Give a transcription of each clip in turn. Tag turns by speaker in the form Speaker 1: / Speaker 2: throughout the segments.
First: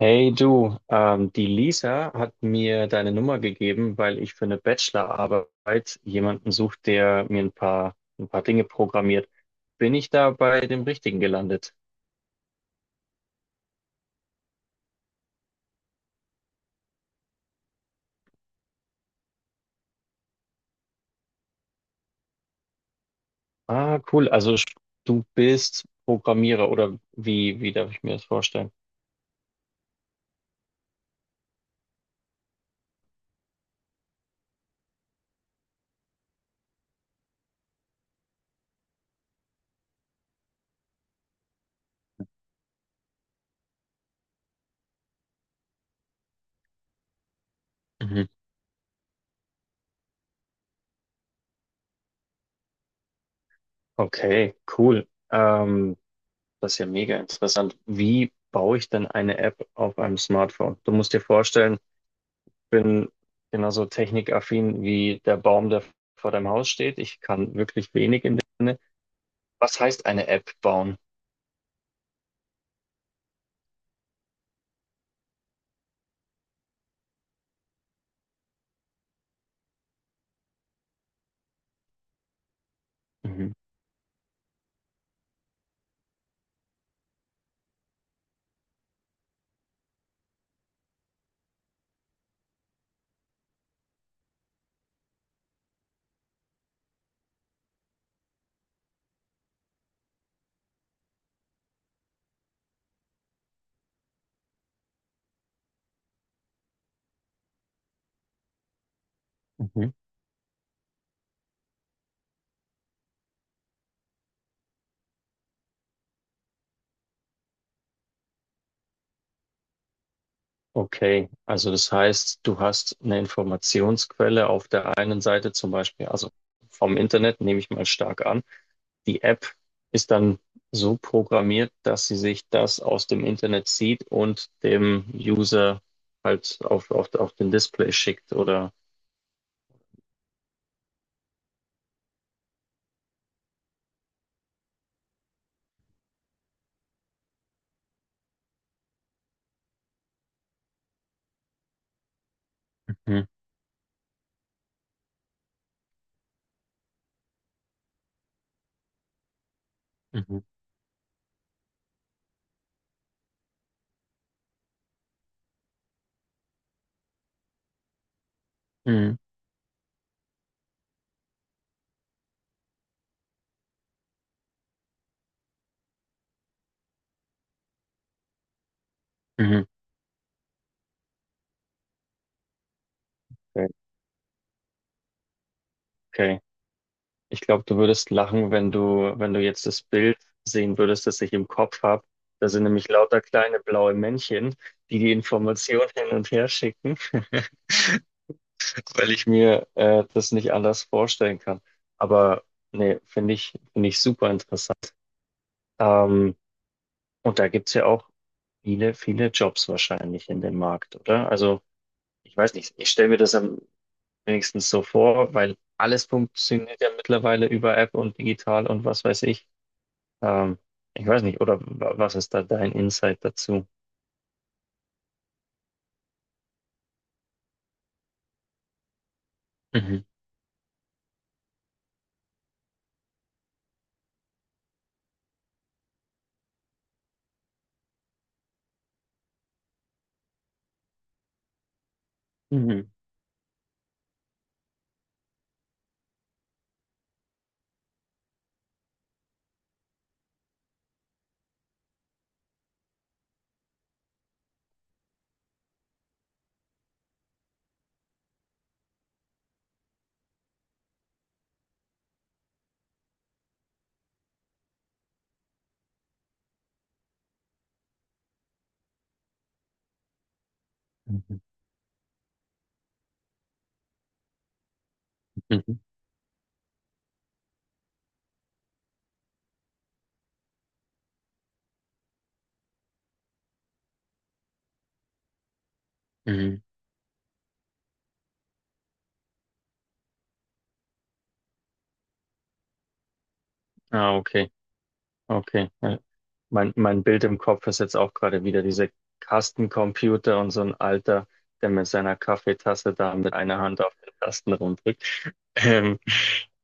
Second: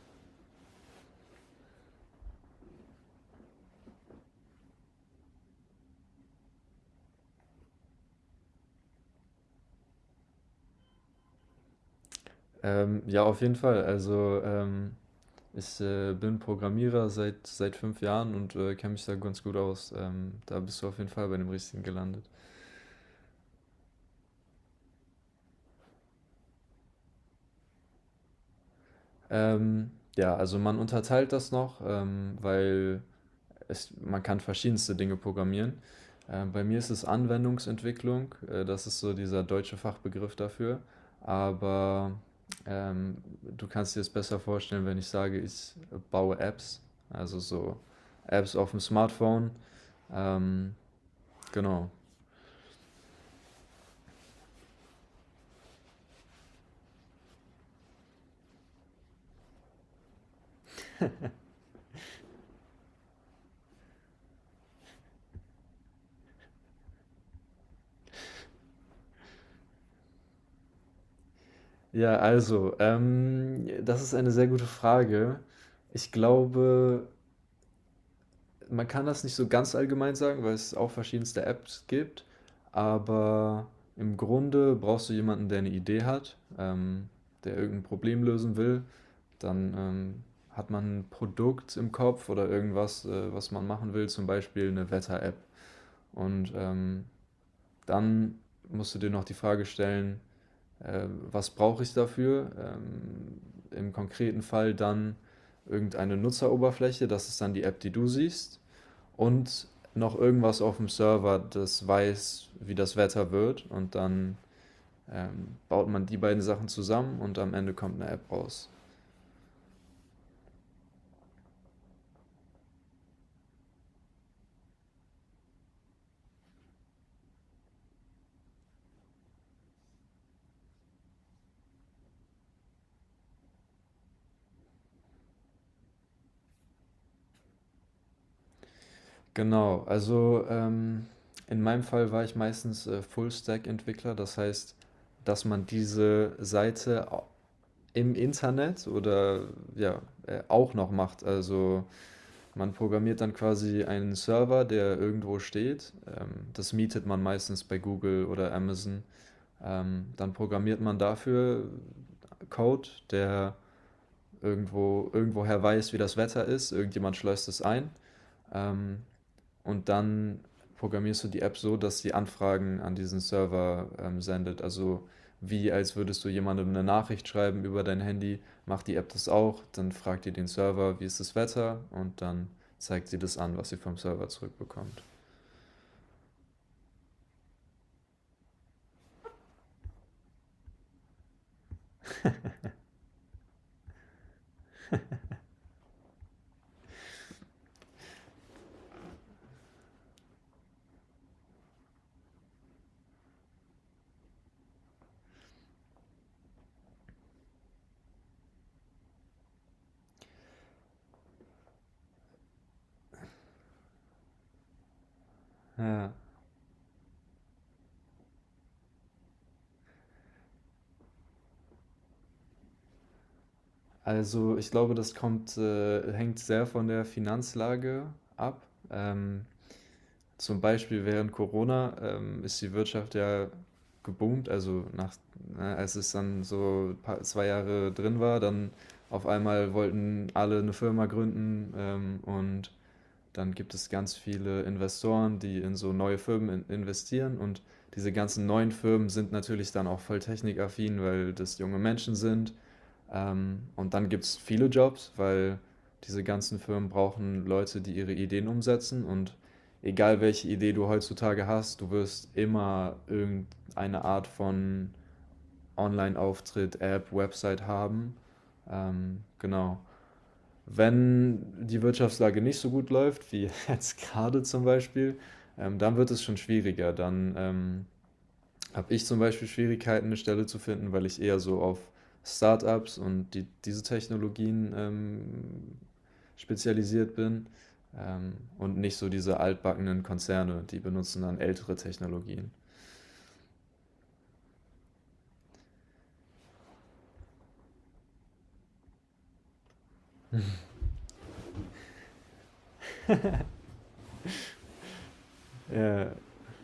Speaker 1: Hey du, die Lisa hat mir deine Nummer gegeben, weil ich für eine Bachelorarbeit jemanden suche, der mir ein paar Dinge programmiert. Bin ich da bei dem Richtigen gelandet?
Speaker 2: Ja, auf jeden Fall. Ich bin Programmierer seit 5 Jahren und kenne mich da ganz gut aus. Da bist du auf jeden Fall bei dem Richtigen gelandet.
Speaker 1: Ah, cool. Du bist Programmierer oder wie darf ich mir das vorstellen?
Speaker 2: Ja, also man unterteilt das noch, man kann verschiedenste Dinge programmieren. Bei mir ist es Anwendungsentwicklung, das ist so dieser deutsche Fachbegriff dafür. Aber ähm, du kannst dir es besser vorstellen, wenn ich sage, ich baue Apps, also so
Speaker 1: Mhm.
Speaker 2: Apps auf dem Smartphone. Ähm, genau.
Speaker 1: Okay, cool. Das ist ja mega interessant. Wie baue ich denn eine App auf einem Smartphone? Du musst dir vorstellen, bin genauso technikaffin wie der Baum, der vor deinem Haus steht. Ich kann wirklich wenig in dem Sinne. Was heißt eine App bauen?
Speaker 2: Ja, also das ist eine sehr gute Frage. Ich glaube, man kann das nicht so ganz allgemein sagen, weil es auch verschiedenste Apps gibt.
Speaker 1: Mhm.
Speaker 2: Aber im Grunde brauchst du jemanden, der eine Idee hat, der irgendein Problem lösen will. Dann hat man ein Produkt im Kopf oder irgendwas, was man machen will, zum Beispiel eine Wetter-App. Und dann musst du dir noch die Frage stellen, was brauche ich dafür? Im konkreten Fall dann irgendeine Nutzeroberfläche, das ist dann die App, die du siehst, und
Speaker 1: Mhm.
Speaker 2: noch irgendwas auf dem Server, das weiß, wie das Wetter wird, und dann baut man die beiden Sachen zusammen, und am Ende kommt eine App raus.
Speaker 1: Okay, also das heißt, du hast eine Informationsquelle auf der einen Seite zum Beispiel, also vom Internet nehme ich mal stark an. Die App ist dann so programmiert, dass sie sich das aus dem Internet zieht und dem User halt auf den Display schickt oder.
Speaker 2: Genau, in meinem Fall war ich meistens Full-Stack-Entwickler, das heißt, dass man diese Seite im Internet oder ja, auch noch macht. Also man programmiert
Speaker 1: Mhm.
Speaker 2: dann quasi einen Server, der irgendwo steht. Das mietet man meistens bei Google oder Amazon. Dann
Speaker 1: Mhm.
Speaker 2: programmiert man dafür Code, der irgendwoher weiß, wie das Wetter ist. Irgendjemand schleust es ein. Ähm,
Speaker 1: Mhm.
Speaker 2: und dann programmierst du die App so, dass sie Anfragen an diesen Server sendet. Also wie als würdest du jemandem eine Nachricht schreiben über dein Handy, macht die App das auch,
Speaker 1: Mhm.
Speaker 2: dann fragt ihr den Server, wie ist das Wetter, und dann zeigt sie das an, was sie vom Server zurückbekommt.
Speaker 1: Okay. Ich glaube, du würdest lachen, wenn du, wenn du jetzt das Bild sehen würdest, das ich im Kopf habe. Da sind nämlich lauter kleine blaue Männchen, die die Information hin und her schicken, weil ich mir das nicht anders vorstellen kann. Aber nee, finde ich super interessant. Ähm, und da gibt's ja auch viele, viele Jobs wahrscheinlich in dem Markt, oder? Also ich weiß nicht, ich stelle mir das am wenigstens so vor, weil alles
Speaker 2: Ja,
Speaker 1: funktioniert ja mittlerweile über App und digital und was weiß ich. Ähm, ich weiß nicht, oder was ist da dein Insight dazu?
Speaker 2: also ich glaube, das hängt sehr von der Finanzlage ab. Ähm,
Speaker 1: Mhm.
Speaker 2: Zum Beispiel während Corona, ist die Wirtschaft ja geboomt, also nach, ne, als es dann so pa 2 Jahre drin war, dann auf einmal wollten alle eine Firma gründen, und
Speaker 1: Mhm.
Speaker 2: dann gibt es ganz viele Investoren, die in so neue Firmen in investieren, und diese ganzen neuen Firmen sind natürlich dann auch voll technikaffin, weil das junge Menschen sind. Und dann gibt's viele Jobs, weil diese ganzen Firmen brauchen Leute, die ihre Ideen umsetzen. Und egal welche Idee du heutzutage hast, du wirst immer irgendeine Art von Online-Auftritt, App, Website haben. Genau.
Speaker 1: Mhm.
Speaker 2: Wenn die Wirtschaftslage nicht so gut läuft, wie jetzt gerade zum Beispiel,
Speaker 1: Mhm.
Speaker 2: dann wird es schon schwieriger. Dann habe ich zum Beispiel Schwierigkeiten, eine Stelle zu finden, weil ich eher so auf Startups und diese Technologien
Speaker 1: Mhm.
Speaker 2: spezialisiert bin, und nicht so diese altbackenen Konzerne, die benutzen dann ältere Technologien.
Speaker 1: Ah, okay. Okay. Ja. Mein Bild im Kopf ist jetzt auch gerade wieder diese Kastencomputer und so ein Alter, der mit seiner Kaffeetasse da mit einer Hand auf den Tasten rumdrückt. Ähm,
Speaker 2: Ja,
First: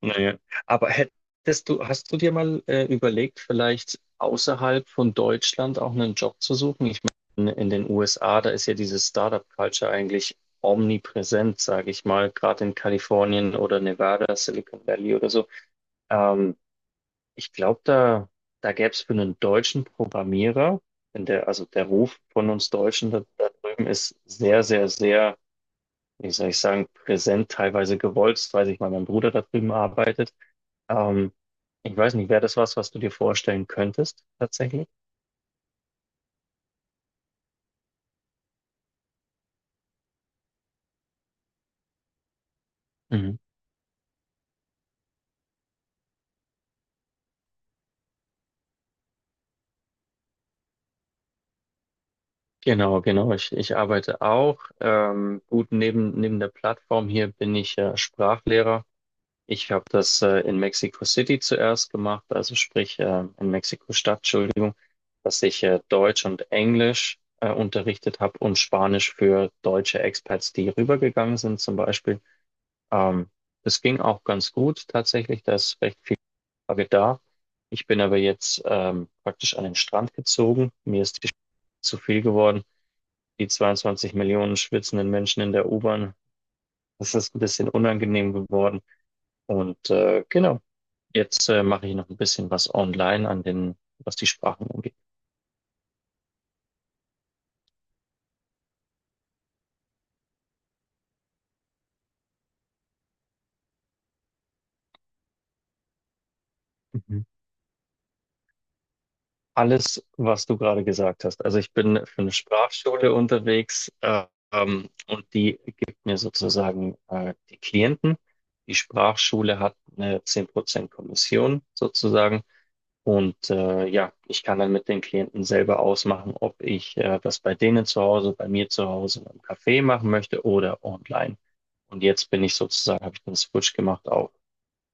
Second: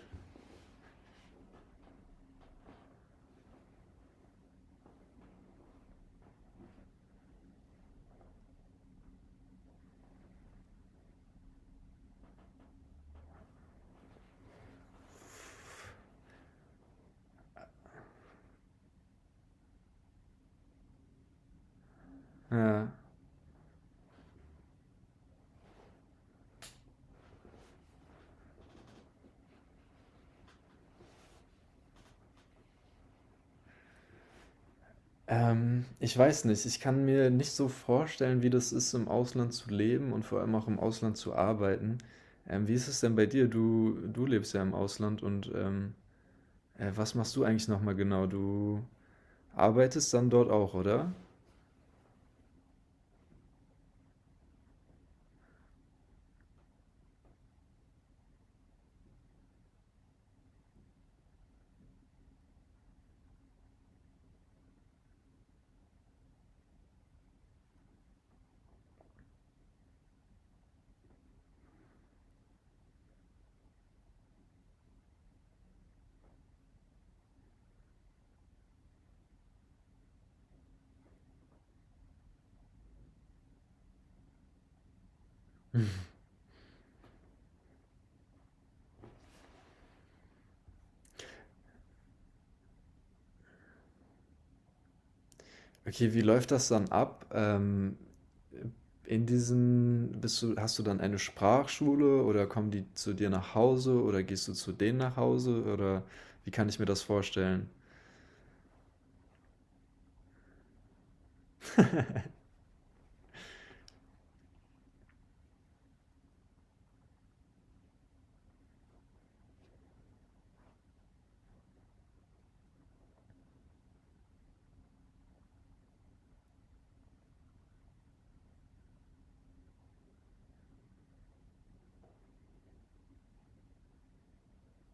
Speaker 1: naja, aber hast du dir mal überlegt, vielleicht außerhalb von Deutschland auch einen Job zu suchen? Ich meine, in den USA, da ist ja diese Startup-Culture eigentlich omnipräsent, sage ich mal, gerade in Kalifornien oder Nevada, Silicon Valley oder so. Ähm, ich glaube, da gäbe es für einen deutschen Programmierer, wenn der, also der Ruf von uns
Speaker 2: ja.
Speaker 1: Deutschen da drüben ist sehr, sehr, sehr wie soll ich sagen, präsent, teilweise gewollt, weil ich mal mein Bruder da drüben arbeitet. Ähm, ich weiß nicht, wäre das was, was du dir vorstellen könntest, tatsächlich?
Speaker 2: Ich weiß nicht, ich kann mir nicht so vorstellen, wie das ist, im Ausland zu leben und vor allem auch im Ausland zu arbeiten. Wie ist es denn bei
Speaker 1: Mhm.
Speaker 2: dir? Du lebst ja im Ausland, und was machst du eigentlich nochmal genau? Du arbeitest dann dort auch, oder?
Speaker 1: Genau, genau. Ich arbeite auch. Gut, neben der Plattform hier bin ich Sprachlehrer. Ich habe das in Mexico City zuerst gemacht, also sprich in Mexiko-Stadt, Entschuldigung, dass ich Deutsch und Englisch unterrichtet habe und Spanisch für deutsche Expats, die rübergegangen sind zum Beispiel. Ähm, das ging auch ganz gut tatsächlich, da ist recht viel Frage da. Ich bin aber jetzt praktisch an den Strand gezogen. Mir ist die zu viel geworden. Die 22 Millionen schwitzenden Menschen in der U-Bahn, das ist ein bisschen unangenehm geworden. Und genau, jetzt mache ich noch ein bisschen was online an den, was die Sprachen angeht.
Speaker 2: Okay, wie läuft das dann ab? In diesen, bist du, hast du dann eine Sprachschule, oder kommen die zu dir nach Hause, oder gehst du zu denen nach Hause, oder wie kann ich mir das
Speaker 1: Mhm.
Speaker 2: vorstellen?
Speaker 1: Alles, was du gerade gesagt hast. Also ich bin für eine Sprachschule unterwegs, und die gibt mir sozusagen die Klienten. Die Sprachschule hat eine 10% Kommission sozusagen. Und ja, ich kann dann mit den Klienten selber ausmachen, ob ich das bei denen zu Hause, bei mir zu Hause im Café machen möchte oder online. Und jetzt bin ich sozusagen, habe ich den Switch gemacht auf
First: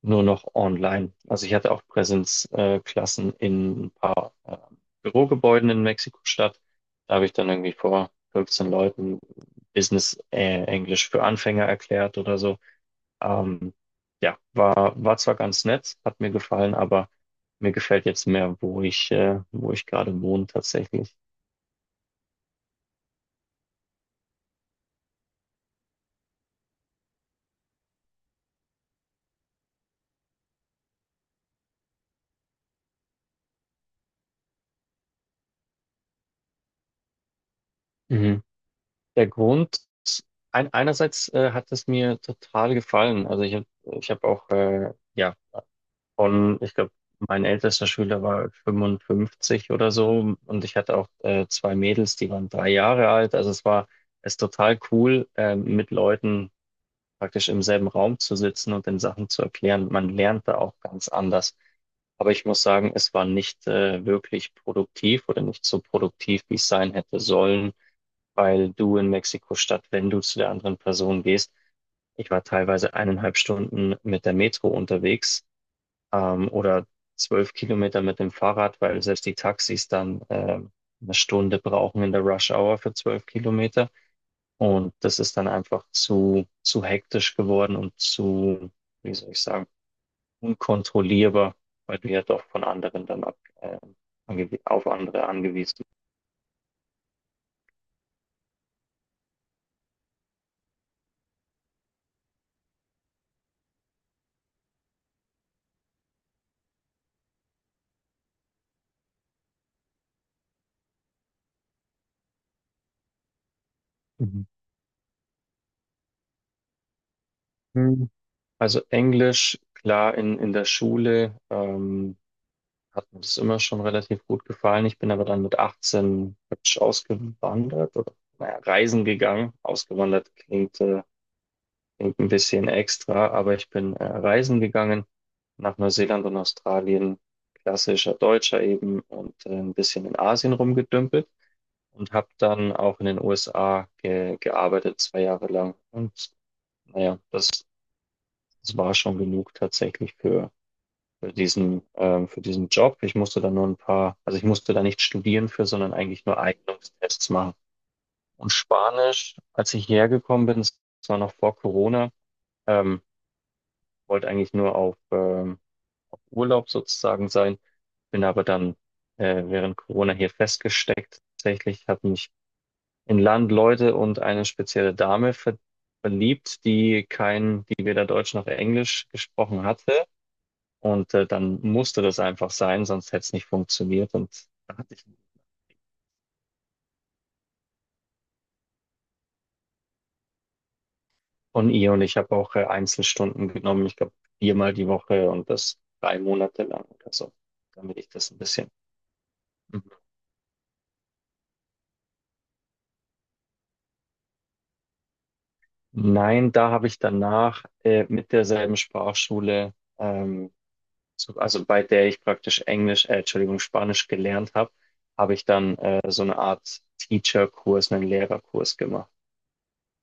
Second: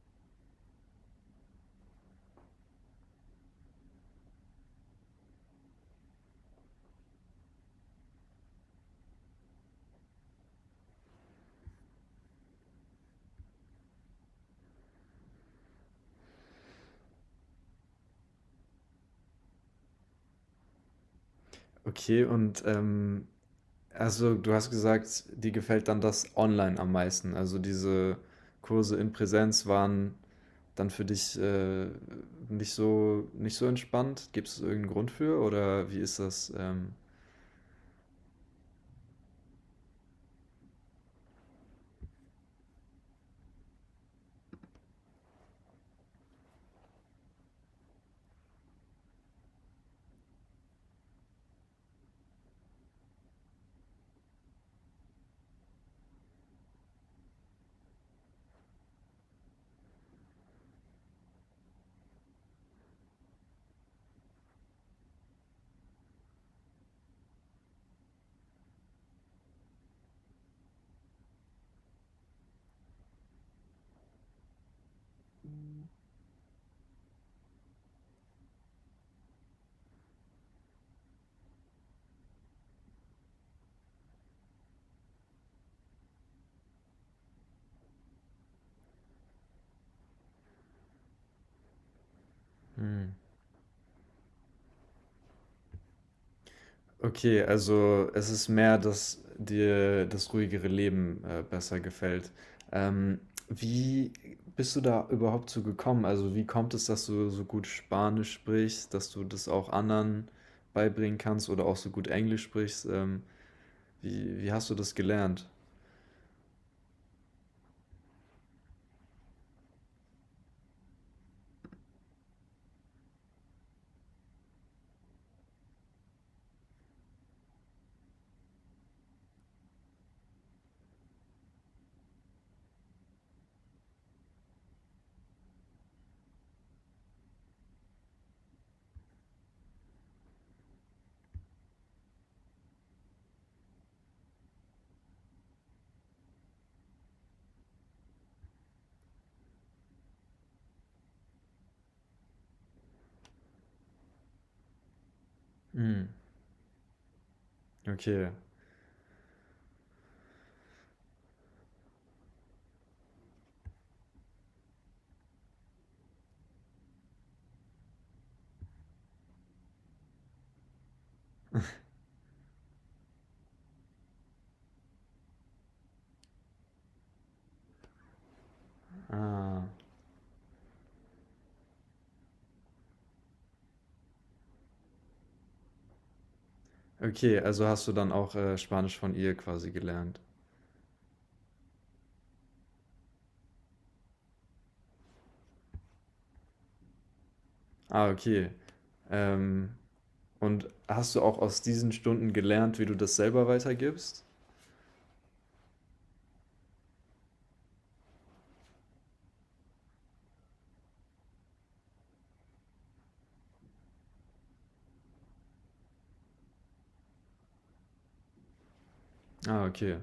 Speaker 1: nur noch online. Also ich hatte auch Präsenzklassen in ein paar Bürogebäuden in Mexiko-Stadt. Da habe ich dann irgendwie vor 15 Leuten Business Englisch für Anfänger erklärt oder so. Ähm, ja, war, war zwar ganz nett, hat mir gefallen, aber mir gefällt jetzt mehr, wo ich gerade wohne tatsächlich.
Speaker 2: Okay, also du hast gesagt, dir gefällt dann das online am meisten. Also diese Kurse in Präsenz waren dann für dich nicht so entspannt. Gibt es irgendeinen Grund für, oder wie ist das?
Speaker 1: Mhm. Der Grund, einerseits hat es mir total gefallen. Also ich habe ich hab auch ja, von, ich glaube, mein ältester Schüler war 55 oder so und ich hatte auch zwei Mädels, die waren 3 Jahre alt. Also es ist total cool, mit Leuten praktisch im selben Raum zu sitzen und den Sachen zu erklären. Man lernt da auch ganz anders. Aber ich muss sagen, es war nicht wirklich produktiv oder nicht so produktiv, wie es sein hätte sollen, weil du in Mexiko-Stadt, wenn du zu der anderen Person gehst, ich war teilweise 1,5 Stunden mit der Metro unterwegs oder 12 Kilometer mit dem Fahrrad, weil selbst die Taxis dann eine Stunde brauchen in der Rush Hour für 12 Kilometer. Und das ist dann einfach zu hektisch geworden und zu, wie soll ich sagen, unkontrollierbar, weil du ja doch von anderen
Speaker 2: Hm.
Speaker 1: dann auf andere angewiesen bist.
Speaker 2: Okay, also es ist mehr, dass dir das ruhigere Leben besser gefällt. Ähm, Wie bist du da überhaupt zu gekommen? Also wie kommt es, dass du so gut Spanisch sprichst, dass du das auch anderen beibringen kannst, oder auch so gut Englisch sprichst?
Speaker 1: Mhm.
Speaker 2: Wie hast du das gelernt?
Speaker 1: Mhm. Also Englisch, klar, in der Schule. Hat mir das immer schon relativ gut gefallen. Ich bin aber dann mit 18 praktisch ausgewandert oder naja, reisen gegangen. Ausgewandert klingt, klingt ein bisschen extra, aber ich bin reisen gegangen nach Neuseeland und Australien, klassischer Deutscher eben und ein bisschen in Asien rumgedümpelt und habe dann auch in den USA ge gearbeitet, 2 Jahre lang. Und naja, das war schon genug tatsächlich für diesen Job. Ich musste da nur ein paar, also ich musste da nicht studieren für, sondern
Speaker 2: Hm,
Speaker 1: eigentlich nur Eignungstests machen.
Speaker 2: okay.
Speaker 1: Und Spanisch, als ich hierher gekommen bin, das war noch vor Corona, ähm, wollte eigentlich nur auf Urlaub sozusagen sein, bin aber dann während Corona hier festgesteckt. Tatsächlich hat mich in Land Leute und eine spezielle Dame verliebt, die kein, die weder Deutsch noch Englisch
Speaker 2: Ah,
Speaker 1: gesprochen hatte. Und dann musste das einfach sein, sonst hätte es nicht funktioniert. Und da hatte ich
Speaker 2: okay, also hast du dann auch Spanisch von ihr quasi gelernt.
Speaker 1: von ihr und ich habe auch Einzelstunden genommen, ich glaube viermal die Woche und das 3 Monate lang oder so, damit
Speaker 2: Ah,
Speaker 1: ich das ein
Speaker 2: okay.
Speaker 1: bisschen.
Speaker 2: Ähm,
Speaker 1: Mhm.
Speaker 2: und hast du auch aus diesen Stunden gelernt, wie du das selber weitergibst?
Speaker 1: Nein, da habe ich danach mit derselben Sprachschule, so, also bei der ich praktisch Englisch, Entschuldigung, Spanisch gelernt habe, habe ich dann so eine Art Teacher-Kurs, einen Lehrerkurs gemacht.
Speaker 2: Ah, okay.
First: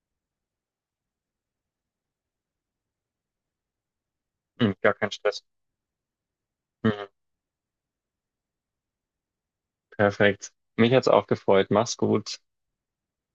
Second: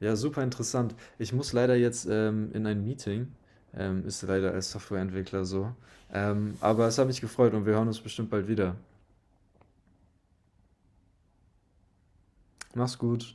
Speaker 2: Ja, super interessant. Ich muss leider jetzt in ein Meeting. Ist leider als
Speaker 1: Mhm, gar kein Stress.
Speaker 2: Softwareentwickler so. Aber es hat
Speaker 1: Mhm,
Speaker 2: mich gefreut, und wir hören uns bestimmt bald wieder.
Speaker 1: perfekt. Mich hat's auch gefreut. Mach's gut.
Speaker 2: Mach's gut.